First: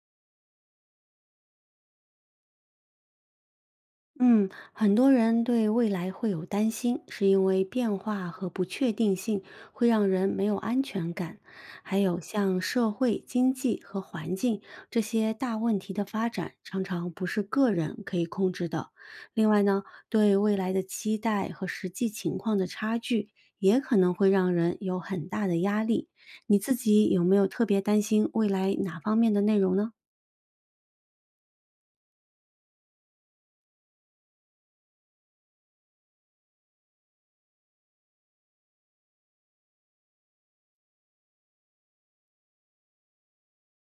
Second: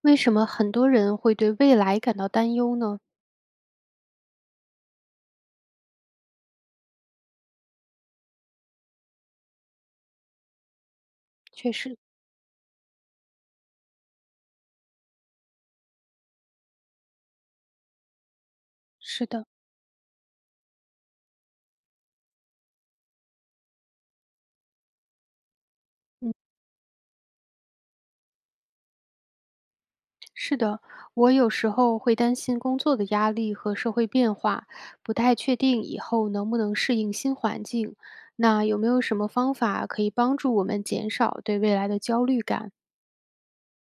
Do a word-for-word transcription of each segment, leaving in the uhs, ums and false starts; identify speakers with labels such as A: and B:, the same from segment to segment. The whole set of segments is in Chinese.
A: 为什么很多人会对未来感到担忧呢？
B: 嗯，很多人对未来会有担心，是因为变化和不确定性会让人没有安全感。
A: 确实，
B: 还有像社会、经济和环境这些大问题的发展，常常不是个人可以控制的。
A: 是的，
B: 另外呢，对未来的期待和实际情况的差距，也可能会让人有很大的压力。
A: 嗯，
B: 你自己有没有特别担心未来哪方面的内容呢？
A: 是的，我有时候会担心工作的压力和社会变化，不太确定以后能不能适应新环境。那有没有什么方法可以帮助我们减少对未来的焦虑感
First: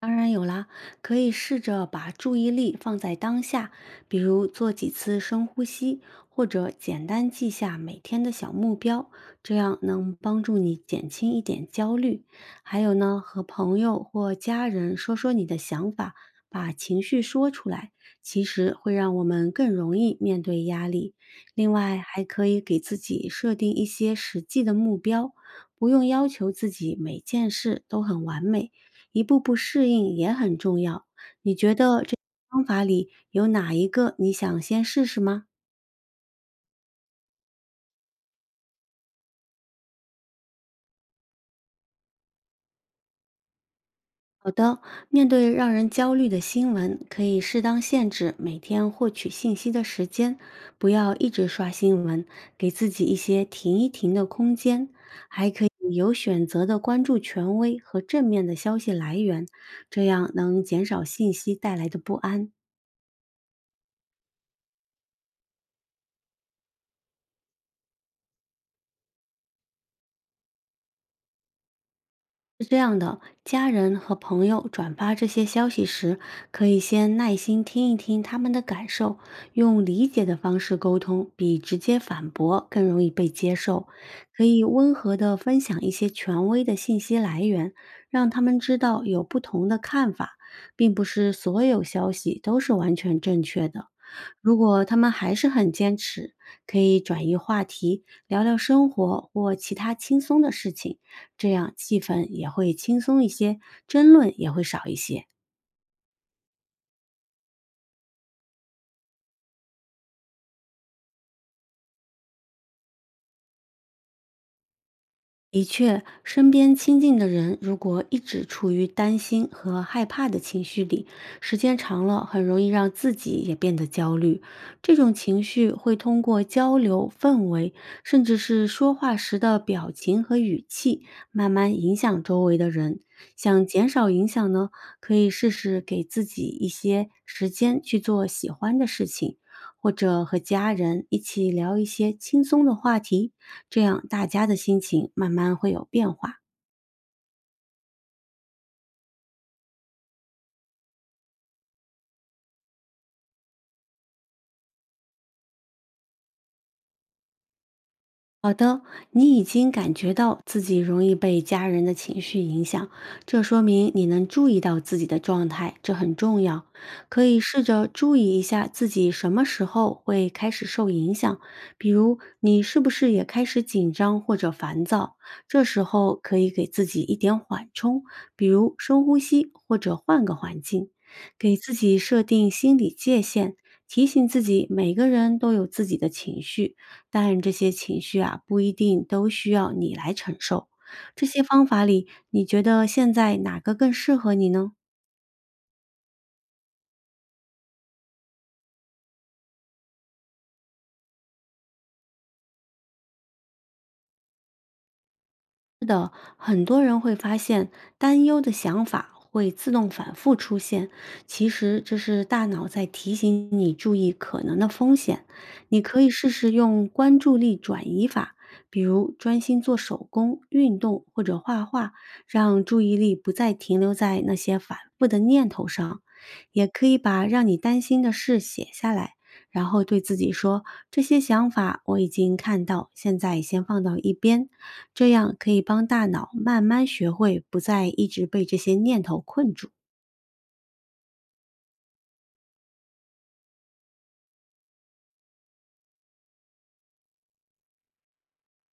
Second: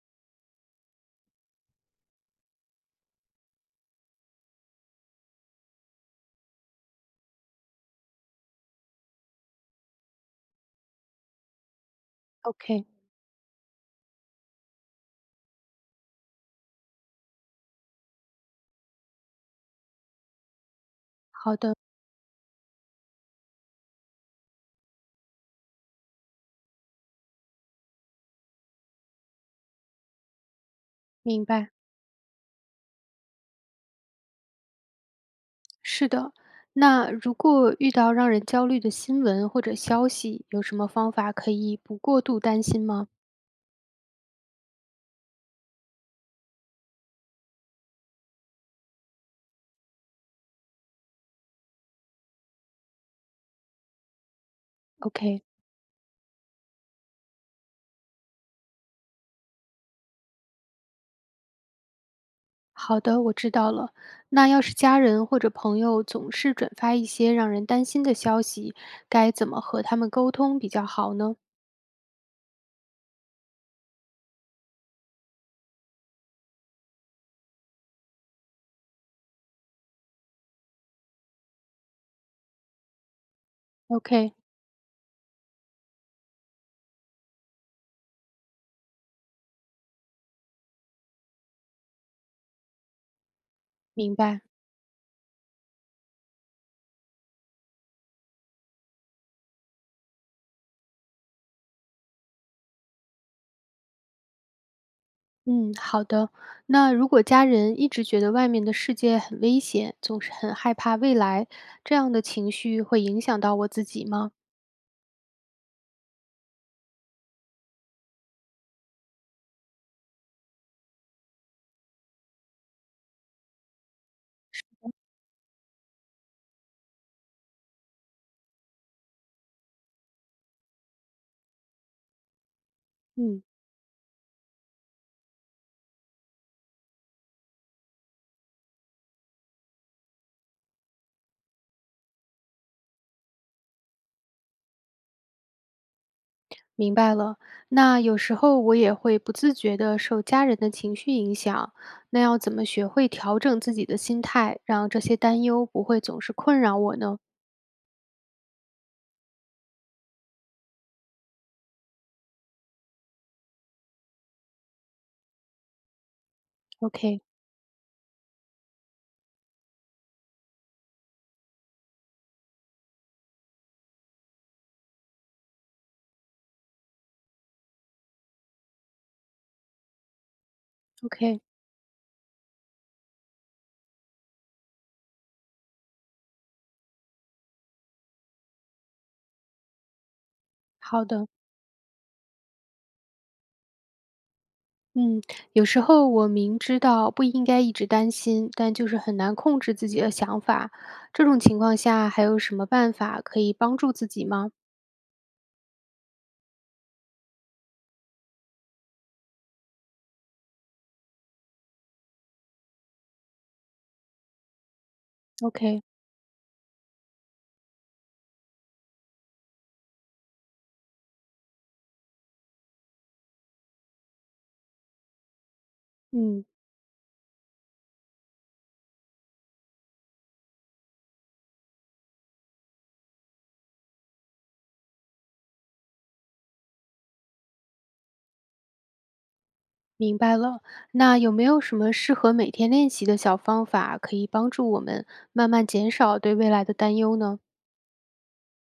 B: 当然有啦，可以试着把注意力放在当下，比如做几次深呼吸，或者简单记下每天的小目标，这样能帮助你减轻一点焦虑。还
A: ？OK，
B: 有呢，和朋友或家人说说你的想法，把情绪说出来，其实会让我们更容易面对压力。
A: 好
B: 另
A: 的，
B: 外，还可以给自己设定一些实际的目标，不用要求自己每件事都很完美。一步步适应也很重要。
A: 明
B: 你
A: 白。
B: 觉得这方法里有哪一个你想先试试吗？
A: 是的，那如果遇到让人焦虑的新闻或者消息，有什么方法可以不过度担心吗
B: 好的，面对让人焦虑的新闻，可以适当限制每天获取信息的时间，不要一直刷新闻，给自己一些停一停的空间，
A: ？OK。
B: 可以有选择的关注权威和正面的消息来源，这样能减少信息带来的不安。
A: 好的，我知道了。那要是家人或者朋友总是转发一些让人担心的消息，该怎么和他们沟通比较好呢
B: 是这样的，家人和朋友转发这些消息时，可以先耐心听一听他们的感受，用理解的方式沟通，比直接反驳更容易被接受。
A: ？OK，
B: 可以温和地分享一些权威的信息来源，让他们知道有不同的看法，并不是所有消息都是完全正确的。
A: 明白。
B: 如果他们还是很坚持，可以转移话题，聊聊生活或其他轻松的事情，这样气氛也会轻松一些，争论也会少一些。
A: 嗯，好的。那如果家人一直觉得外面的世界很危险，总是很害怕未来，这样的情绪会影响到我自己吗？
B: 的确，身边亲近的人如果一直处于担心和害怕的情绪里，时间长了很容易让自己也变得焦虑。这种情绪会通过交流氛围，甚至是说话时的表情和语气，慢慢影响周围的人。
A: 嗯。
B: 想减少影响呢，可以试试给自己一些时间去做喜欢的事情，或者和家人一起聊一些轻松的话题，这样大家的心情慢慢会有变化。
A: 明白了，那有时候我也会不自觉的受家人的情绪影响，那要怎么学会调整自己的心态，让这些担忧不会总是困扰我呢
B: 好的，你已经感觉到自己容易被家人的情绪影响，这说明你能注意到自己的状态，这很重要。
A: ？OK，OK，
B: 可以试着注意一下自己什么时候会开始受影响，比如你是不是也开始紧张或者烦躁？这时候可以给自己一点缓冲，比如深呼吸或者换个环境，给自己设定心理界限。提醒自己，每个人都有自己的情绪，但这些情绪啊，不一定都需要你来承受。
A: 好
B: 这
A: 的，
B: 些方法里，你觉得现在哪个更适合你呢？
A: 嗯，有时候我明知道不应该一直担心，但就是很难控制自己的想法，这种情况下还有什么办法可以帮助自己吗
B: 是的，很多人会发现担忧的想法会自动反复出现，其实这是大脑在提醒你注意可能的风险。你
A: ？OK，
B: 可以试试用关注力转移法，比如专心做手工、运动或者画画，让注意力不再停留在那些反复的念头上。
A: 嗯。
B: 也可以把让你担心的事写下来，然后对自己说：“这些想法我已经看到，现在先放到一边。”这样可以帮大脑慢慢学会不再一直被这些念头困住。
A: 明白了，那有没有什么适合每天练习的小方法，可以帮助我们慢慢减少对未来的担忧呢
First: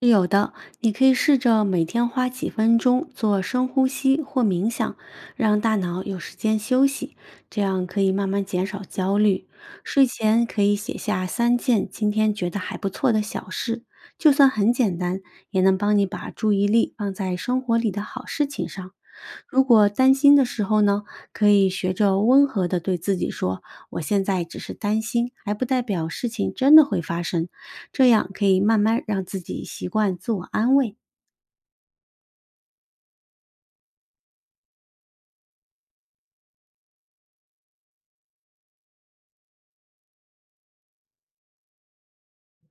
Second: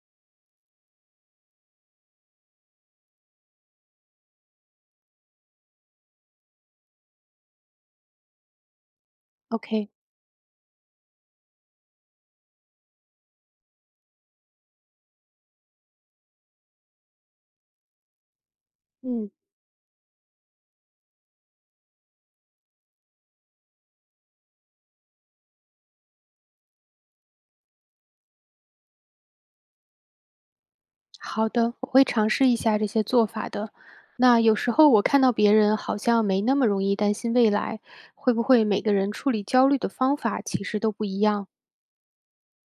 B: 是有的，你可以试着每天花几分钟做深呼吸或冥想，让大脑有时间休息，这样可以慢慢减少焦虑。
A: ？OK，
B: 睡前可以写下三件今天觉得还不错的小事，就算很简单，也能帮你把注意力放在生活里的好事情上。
A: 嗯，
B: 如果担心的时候呢，可以学着温和的对自己说：“我现在只是担心，还不代表事情真的会发生。”这样可以慢慢让自己习惯自我安慰。
A: 好的，我会尝试一下这些做法的。那有时候我看到别人好像没那么容易担心未来，会不会每个人处理焦虑的方法其实都不一样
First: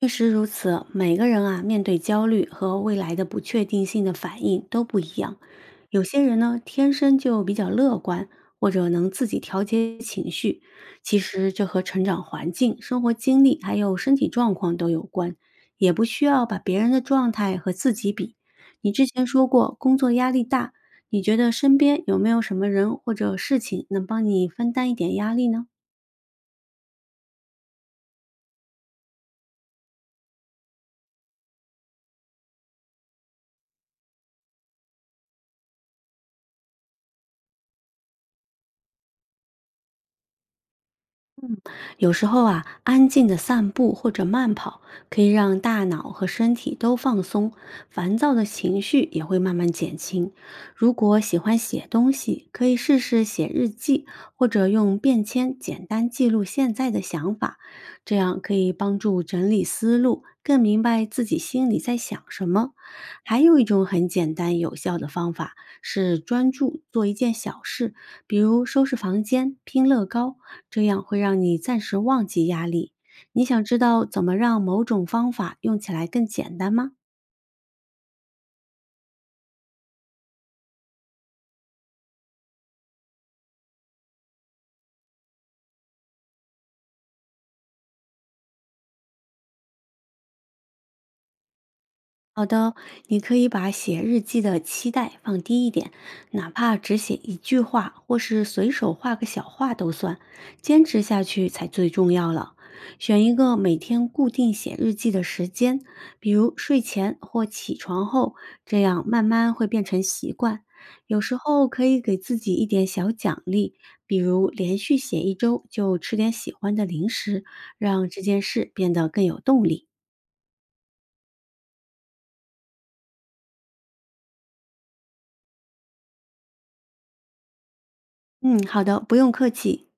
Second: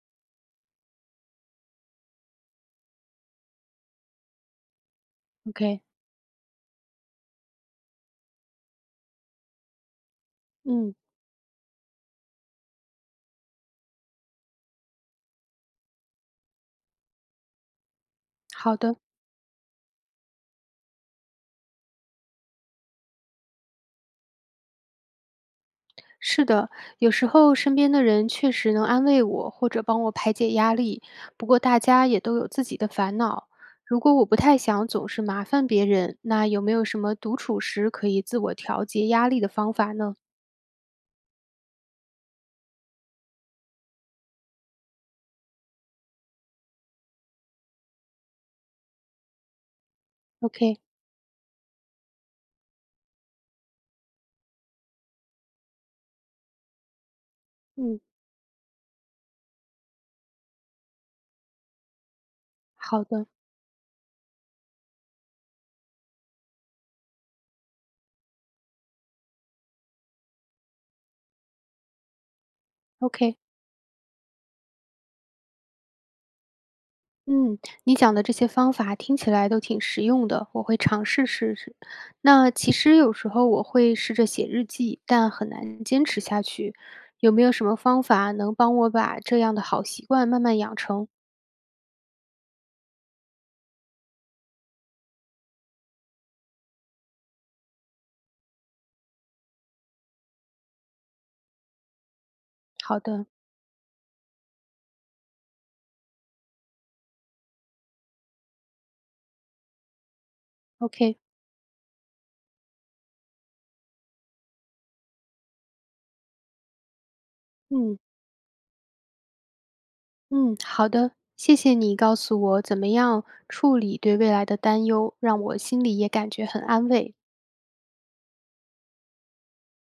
B: 确实如此，每个人啊，面对焦虑和未来的不确定性的反应都不一样。
A: ？OK，
B: 有些人呢，天生就比较乐观，或者能自己调节情绪。
A: 嗯，
B: 其实这和成长环境、生活经历还有身体状况都有关，也不需要把别人的状态和自己比。
A: 好
B: 你
A: 的。
B: 之前说过工作压力大，你觉得身边有没有什么人或者事情能帮你分担一点压力呢？
A: 是的，有时候身边的人确实能安慰我或者帮我排解压力，不过大家也都有自己的烦恼。如果我不太想总是麻烦别人，那有没有什么独处时可以自我调节压力的方法呢
B: 有时候啊，安静的散步或者慢跑可以让大脑和身体都放松，烦躁的情绪也会慢慢减轻。
A: ？OK，
B: 如果喜欢写东西，可以试试写日记，或者用便签简单记录现在的想法，
A: 嗯，
B: 这样可以帮助整理思路，更明白自己心里在想什么。
A: 好的
B: 还有一种很简单有效的方法是专注做一件小事，比如收拾房间、拼乐高，这样会让你暂时忘记压力。
A: ，OK。
B: 你想知道怎么让某种方法用起来更简单吗？
A: 嗯，你讲的这些方法听起来都挺实用的，我会尝试试试。那其实有时候我会试着写日记，但很难坚持下去。有没有什么方法能帮我把这样的好习惯慢慢养成？
B: 好的，你可以把写日记的期待放低一点，哪怕只写一句话，或是随手画个小画都算，坚持下去才最重要了。
A: 好
B: 选
A: 的
B: 一个每天固定写日记的时间，比如睡前或起床后，这样慢慢会变成习惯。
A: ，OK，
B: 有时候可以给自己一点小奖励，比如连续写一周就吃点喜欢的零食，
A: 嗯
B: 让这件事变得更有动力。
A: 嗯，好的，谢谢你告诉我怎么样处理对未来的担忧，让我心里也感觉很安慰。
B: 嗯，好的，不用客气。